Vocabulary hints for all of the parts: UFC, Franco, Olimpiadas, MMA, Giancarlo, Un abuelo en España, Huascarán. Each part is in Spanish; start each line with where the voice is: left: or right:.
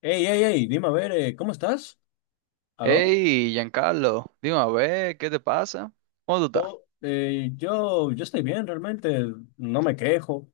left: Hey, hey, hey, dime a ver, ¿cómo estás? ¿Aló?
right: Hey, Giancarlo, dime a ver, ¿qué te pasa? ¿Cómo tú estás?
left: Yo estoy bien, realmente, no me quejo.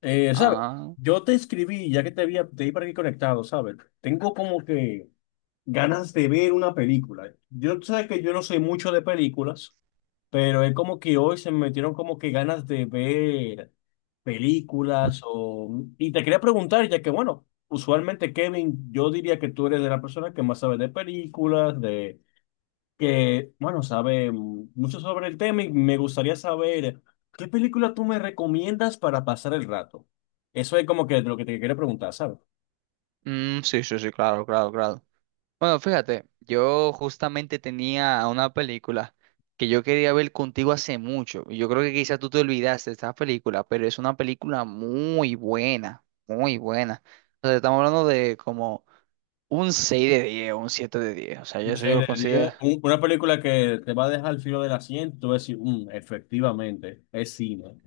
left: ¿Sabes?
right: Ah,
left: Yo te escribí, ya que te vi por aquí conectado, ¿sabes? Tengo como que ganas de ver una película. Yo, tú sabes que yo no soy mucho de películas, pero es como que hoy se me metieron como que ganas de ver películas o... Y te quería preguntar, ya que, bueno, usualmente, Kevin, yo diría que tú eres de la persona que más sabe de películas, de que, bueno, sabe mucho sobre el tema y me gustaría saber qué película tú me recomiendas para pasar el rato. Eso es como que lo que te quiero preguntar, ¿sabes?
right: mm, sí, sí, sí, claro, claro, claro. Bueno, fíjate, yo justamente tenía una película que yo quería ver contigo hace mucho, y yo creo que quizás tú te olvidaste de esta película, pero es una película muy buena, muy buena. O sea, estamos hablando de como un 6 de 10, un 7 de 10. O sea,
left: Un
right: yo eso yo
left: 6
right: lo
left: de
right: considero.
left: diez, una película que te va a dejar al filo del asiento. Tú vas a decir, "Mm, efectivamente, es cine".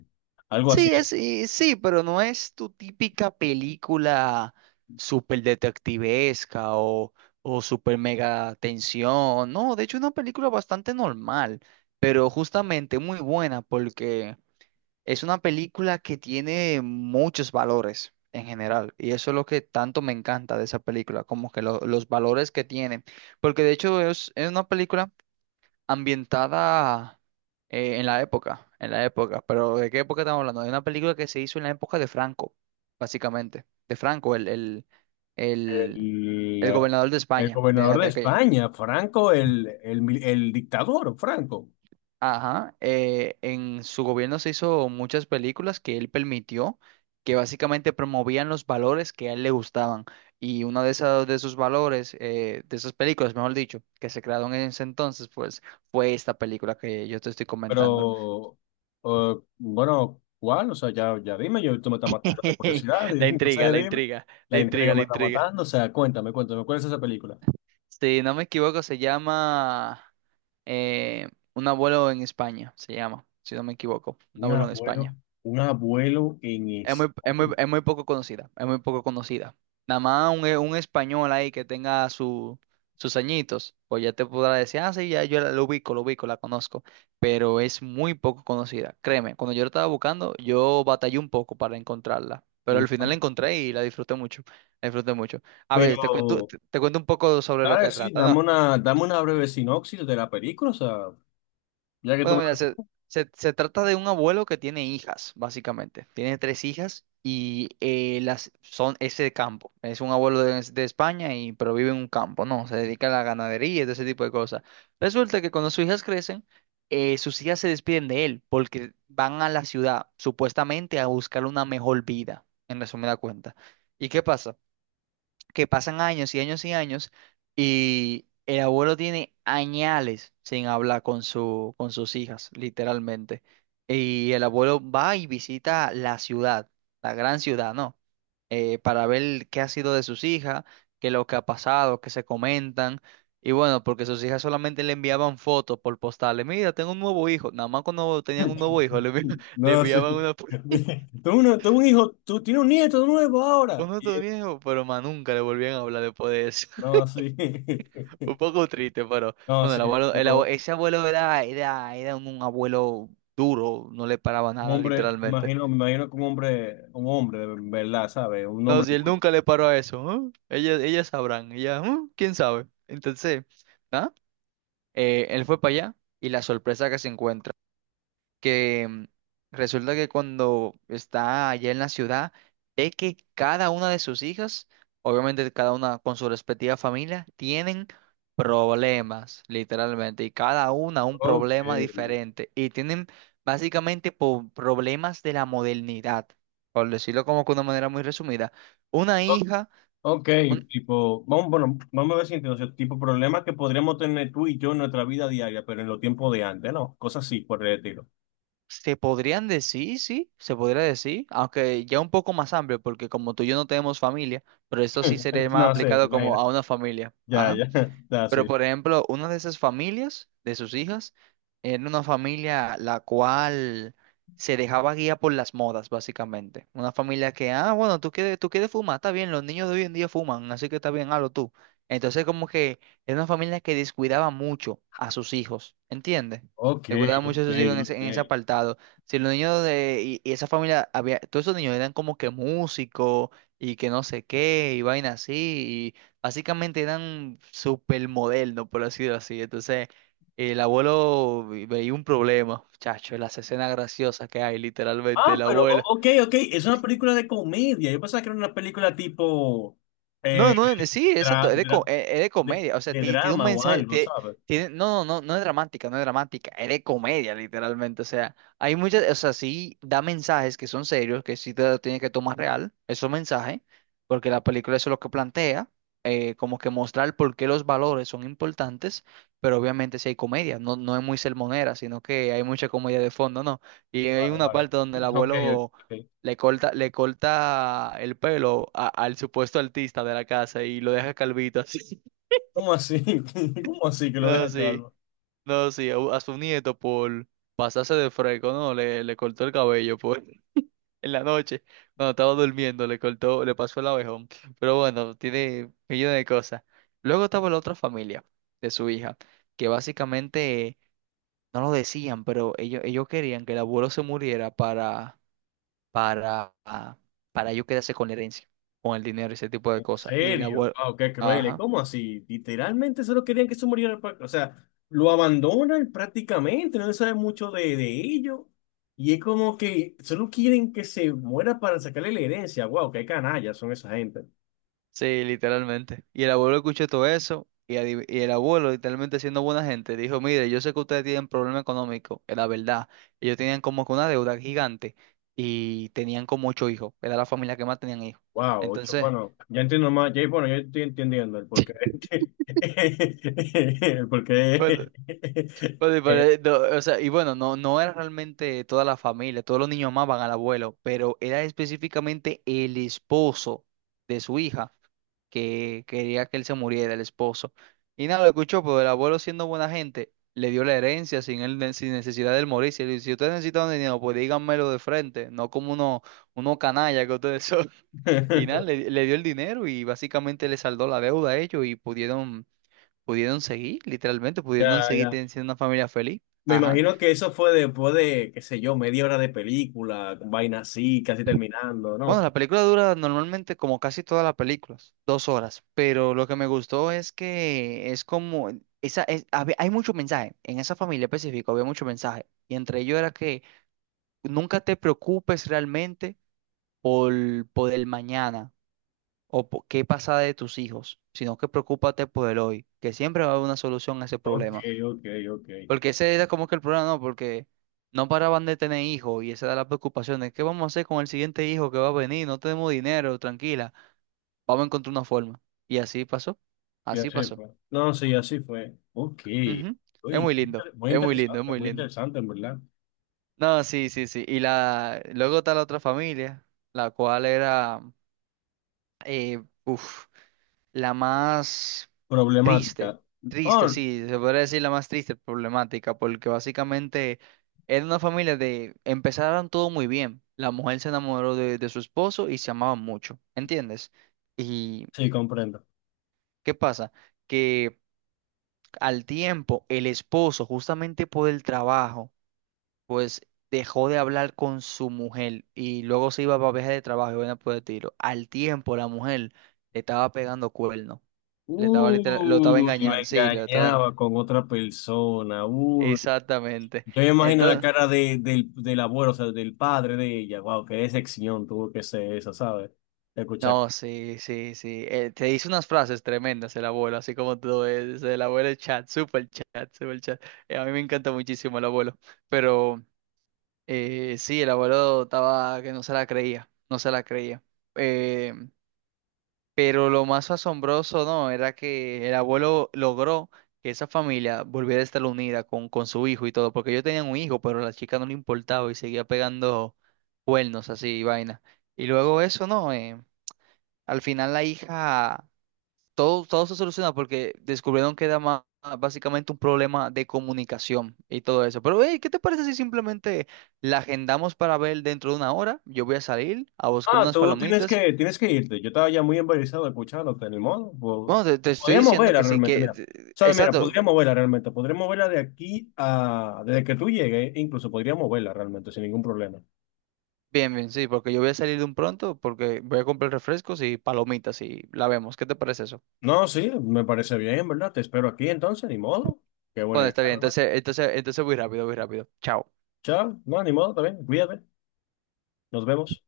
left: Algo así,
right: Sí,
left: ¿eh?
right: es, y sí, pero no es tu típica película súper detectivesca o súper mega tensión. No, de hecho, es una película bastante normal, pero justamente muy buena porque es una película que tiene muchos valores en general. Y eso es lo que tanto me encanta de esa película, como que los valores que tiene. Porque de hecho, es una película ambientada en la época, Pero ¿de qué época estamos hablando? De una película que se hizo en la época de Franco, básicamente. De Franco, el, el
left: El,
right: gobernador de
left: el
right: España,
left: gobernador
right: de
left: de
right: aquella.
left: España, Franco, el dictador, Franco.
right: Ajá. En su gobierno se hizo muchas películas que él permitió, que básicamente promovían los valores que a él le gustaban. Y uno de esos, valores, de esas películas, mejor dicho, que se crearon en ese entonces, pues fue esta película que yo te estoy comentando.
left: Pero, bueno, ¿cuál? O sea, ya dime, yo, tú me estás matando la curiosidad, y
right: La
left: no
right: intriga,
left: sé,
right: la
left: dime.
right: intriga, la
left: La intriga
right: intriga,
left: me
right: la
left: está
right: intriga.
left: matando, o sea, cuéntame, ¿cuál es esa película?
right: Si no me equivoco, se llama eh, Un abuelo en España, se llama, si no me equivoco, Un
left: Un
right: abuelo en
left: abuelo,
right: España.
left: un abuelo en
right: Es muy, es muy,
left: España.
right: es muy poco conocida, es muy poco conocida. Nada más un español ahí que tenga su, sus añitos, pues ya te podrá decir, ah, sí, ya yo la, lo ubico, la conozco, pero es muy poco conocida. Créeme, cuando yo la estaba buscando, yo batallé un poco para encontrarla, pero al
left: Un-
right: final la encontré y la disfruté mucho, la disfruté mucho. A ver,
left: Pero,
right: te cuento, te cuento un poco sobre lo
left: claro,
right: que
left: sí,
right: trata, ¿no?
left: dame una breve sinopsis de la película, o sea, ya que tú
right: Bueno,
left: me...
right: mira, se trata de un abuelo que tiene hijas, básicamente. Tiene tres hijas y las son ese campo. Es un abuelo de España y pero vive en un campo, ¿no? Se dedica a la ganadería y todo ese tipo de cosas. Resulta que cuando sus hijas crecen, sus hijas se despiden de él porque van a la ciudad, supuestamente a buscar una mejor vida, en resumida cuenta. ¿Y qué pasa? Que pasan años y años y años y el abuelo tiene añales sin hablar con su, con sus hijas, literalmente. Y el abuelo va y visita la ciudad, la gran ciudad, ¿no? Para ver qué ha sido de sus hijas, qué lo que ha pasado, qué se comentan. Y bueno, porque sus hijas solamente le enviaban fotos por postales. Mira, tengo un nuevo hijo. Nada más cuando tenían un nuevo hijo, le
left: No,
right: enviaban
left: sí.
right: una foto.
left: Tú, tú un hijo, tú tienes un nieto nuevo
right: "Con
left: ahora. Y
right: otro
left: él,
right: viejo", pero más nunca le volvían a hablar después de eso.
left: no, sí.
right: Un poco triste, pero
left: No,
right: bueno,
left: sí,
right: el
left: un
right: abuelo,
left: poco.
right: ese abuelo era un abuelo duro, no le paraba
left: Un
right: nada,
left: hombre,
right: literalmente.
left: me imagino que un hombre, de verdad, ¿sabes? Un
right: No,
left: hombre
right: si él
left: duro.
right: nunca le paró a eso, ¿eh? Ellas sabrán, ellas, ¿eh? ¿Quién sabe? Entonces, ¿no? Él fue para allá y la sorpresa que se encuentra. Que resulta que cuando está allá en la ciudad, ve que cada una de sus hijas, obviamente cada una con su respectiva familia, tienen problemas, literalmente, y cada una un
left: Ok.
right: problema diferente, y tienen básicamente problemas de la modernidad, por decirlo como que de una manera muy resumida. Una
left: O-
right: hija...
left: ok, tipo, vamos, bueno, vamos a ver si entiendo, o sea, tipo, problemas que podríamos tener tú y yo en nuestra vida diaria, pero en los tiempos de antes, ¿no? Cosas así, por el estilo.
right: Se podrían decir, sí, se podría decir, aunque ya un poco más amplio, porque como tú y yo no tenemos familia, pero eso sí sería más
left: No sé,
right: aplicado como
left: vaya,
right: a una familia.
left: ya,
right: Ajá.
left: ya, está
right: Pero,
left: así.
right: por ejemplo, una de esas familias, de sus hijas, era una familia la cual se dejaba guía por las modas, básicamente. Una familia que, ah, bueno, tú quieres, fumar, está bien, los niños de hoy en día fuman, así que está bien, hazlo tú. Entonces, como que era una familia que descuidaba mucho a sus hijos, ¿entiendes?
left: Ok,
right: Descuidaba
left: ok,
right: mucho a sus hijos en ese,
left: ok.
right: apartado. Si los niños de, y esa familia, había, todos esos niños eran como que músicos y que no sé qué, y vaina así, básicamente eran supermodernos, por decirlo así. Entonces, el abuelo veía un problema, chacho, las escenas graciosas que hay, literalmente,
left: Ah,
right: el
left: pero,
right: abuelo.
left: ok, ok, es una película de comedia. Yo pensaba que era una película tipo,
right: No,
left: eh,
right: no, no, sí, exacto,
left: dra-
right: es de,
left: dra-
right: es de comedia, o sea,
left: de
right: tiene, un
left: drama o
right: mensaje,
left: algo, ¿sabes?
right: tiene, no, no, no, no es dramática, no es dramática, es de comedia, literalmente, o sea, hay muchas, o sea, sí da mensajes que son serios, que sí te lo tienes que tomar real, esos mensajes, porque la película eso es lo que plantea, como que mostrar por qué los valores son importantes, pero obviamente sí hay comedia, no, no es muy sermonera, sino que hay mucha comedia de fondo, ¿no? Y hay
left: Vale,
right: una
left: vale.
right: parte donde el
left: Ok,
right: abuelo
left: ok.
right: le corta el pelo al supuesto artista de la casa y lo deja calvito así.
left: ¿Cómo así? ¿Cómo así que lo
right: No,
left: deja
right: sí,
left: calvo?
right: no, sí, a su nieto por pasarse de fresco, no, le cortó el cabello por, en la noche, cuando estaba durmiendo, le cortó, le pasó el abejón. Pero bueno, tiene millones de cosas. Luego estaba la otra familia de su hija, que básicamente no lo decían, pero ellos querían que el abuelo se muriera para para yo quedarse con la herencia, con el dinero ese tipo de
left: ¿En
right: cosas. Y el
left: serio?
right: abuelo,
left: Wow, qué cruel.
right: ajá,
left: ¿Cómo así? Literalmente solo querían que se muriera o sea, lo abandonan prácticamente, no se sabe mucho de ello. Y es como que solo quieren que se muera para sacarle la herencia. Wow, qué canallas son esa gente.
right: sí, literalmente. Y el abuelo escuchó todo eso y el abuelo, literalmente siendo buena gente, dijo, mire, yo sé que ustedes tienen problema económico, es la verdad. Ellos tenían como que una deuda gigante y tenían como ocho hijos, era la familia que más tenían hijos.
left: Wow, ocho.
right: Entonces...
left: Bueno, ya entiendo más. Ya, bueno, yo estoy entendiendo el porqué. El porqué.
right: Oye, pero, no, o sea, y bueno, no, no era realmente toda la familia, todos los niños amaban al abuelo, pero era específicamente el esposo de su hija que quería que él se muriera, el esposo. Y nada, lo escuchó, pero el abuelo siendo buena gente, le dio la herencia sin él, sin necesidad de él morirse. Y le dijo, si ustedes necesitan dinero, pues díganmelo de frente, no como uno, uno canalla que ustedes son. Y nada, le dio el dinero y básicamente le saldó la deuda a ellos y pudieron seguir, literalmente, pudieron
left: Ya,
right: seguir
left: ya.
right: siendo una familia feliz.
left: Me
right: Ajá.
left: imagino que eso fue después de, qué sé yo, media hora de película, con vaina así, casi terminando,
right: Bueno,
left: ¿no?
right: la película dura normalmente como casi todas las películas, 2 horas, pero lo que me gustó es que es como, hay mucho mensaje, en esa familia específica había mucho mensaje, y entre ellos era que nunca te preocupes realmente por, el mañana o por qué pasa de tus hijos, sino que preocúpate por el hoy, que siempre va a haber una solución a ese
left: Ok,
right: problema.
left: ok, ok.
right: Porque ese era como que el problema, ¿no? Porque no paraban de tener hijos y esa era la preocupación de qué vamos a hacer con el siguiente hijo que va a venir, no tenemos dinero, tranquila, vamos a encontrar una forma. Y así pasó,
left: Y
right: así
left: así
right: pasó.
left: fue. No, sí, así fue. Ok.
right: Ujú. Es
left: Oye,
right: muy lindo, es muy lindo, es muy
left: muy
right: lindo.
left: interesante, en verdad.
right: No, sí, sí, sí. Y la, luego está la otra familia, la cual era, eh, uf, la más triste,
left: Problemática.
right: triste,
left: Oh,
right: sí, se podría decir la más triste problemática, porque básicamente era una familia de, empezaron todo muy bien. La mujer se enamoró de, su esposo y se amaban mucho, ¿entiendes? ¿Y
left: sí, comprendo.
right: qué pasa? Que al tiempo el esposo, justamente por el trabajo, pues dejó de hablar con su mujer y luego se iba para viaje de trabajo y bueno, por el tiro. Al tiempo la mujer le estaba pegando cuernos. Lo estaba
left: Uy, lo
right: engañando, sí,
left: engañaba con otra persona. Uy.
right: Exactamente.
left: Yo me imagino la
right: Entonces,
left: cara del, del abuelo, o sea, del padre de ella. Wow, qué decepción tuvo que ser esa, ¿sabes? Escuchar...
right: no, sí, sí, sí. Te dice unas frases tremendas el abuelo, así como tú, es el abuelo el chat, super chat, super chat. A mí me encanta muchísimo el abuelo, pero sí, el abuelo estaba que no se la creía, no se la creía. Eh, Pero lo más asombroso, ¿no? Era que el abuelo logró que esa familia volviera a estar unida con, su hijo y todo, porque ellos tenían un hijo, pero a la chica no le importaba y seguía pegando cuernos así y vaina. Y luego eso, ¿no? Al final la hija, todo se solucionó porque descubrieron que era más, básicamente un problema de comunicación y todo eso. Pero, hey, ¿qué te parece si simplemente la agendamos para ver dentro de 1 hora? Yo voy a salir a buscar
left: Ah,
right: unas palomitas.
left: tienes que irte. Yo estaba ya muy embarazado escuchándote, ni modo.
right: Bueno, te estoy
left: Podríamos
right: diciendo
left: verla
right: que sí,
left: realmente,
right: que...
left: mira. ¿Sabes? Mira,
right: Exacto,
left: podríamos verla realmente. Podríamos verla de aquí a... Desde que tú llegues, incluso podríamos verla realmente sin ningún problema.
right: bien, bien, sí, porque yo voy a salir de un pronto, porque voy a comprar refrescos y palomitas y la vemos. ¿Qué te parece eso?
left: No, sí, me parece bien, ¿verdad? Te espero aquí entonces, ni modo. Qué buena
right: Bueno,
left: idea,
right: está bien,
left: hermano.
right: entonces voy rápido, voy rápido. Chao.
left: Chao. No, ni modo, está bien. Cuídate. Nos vemos.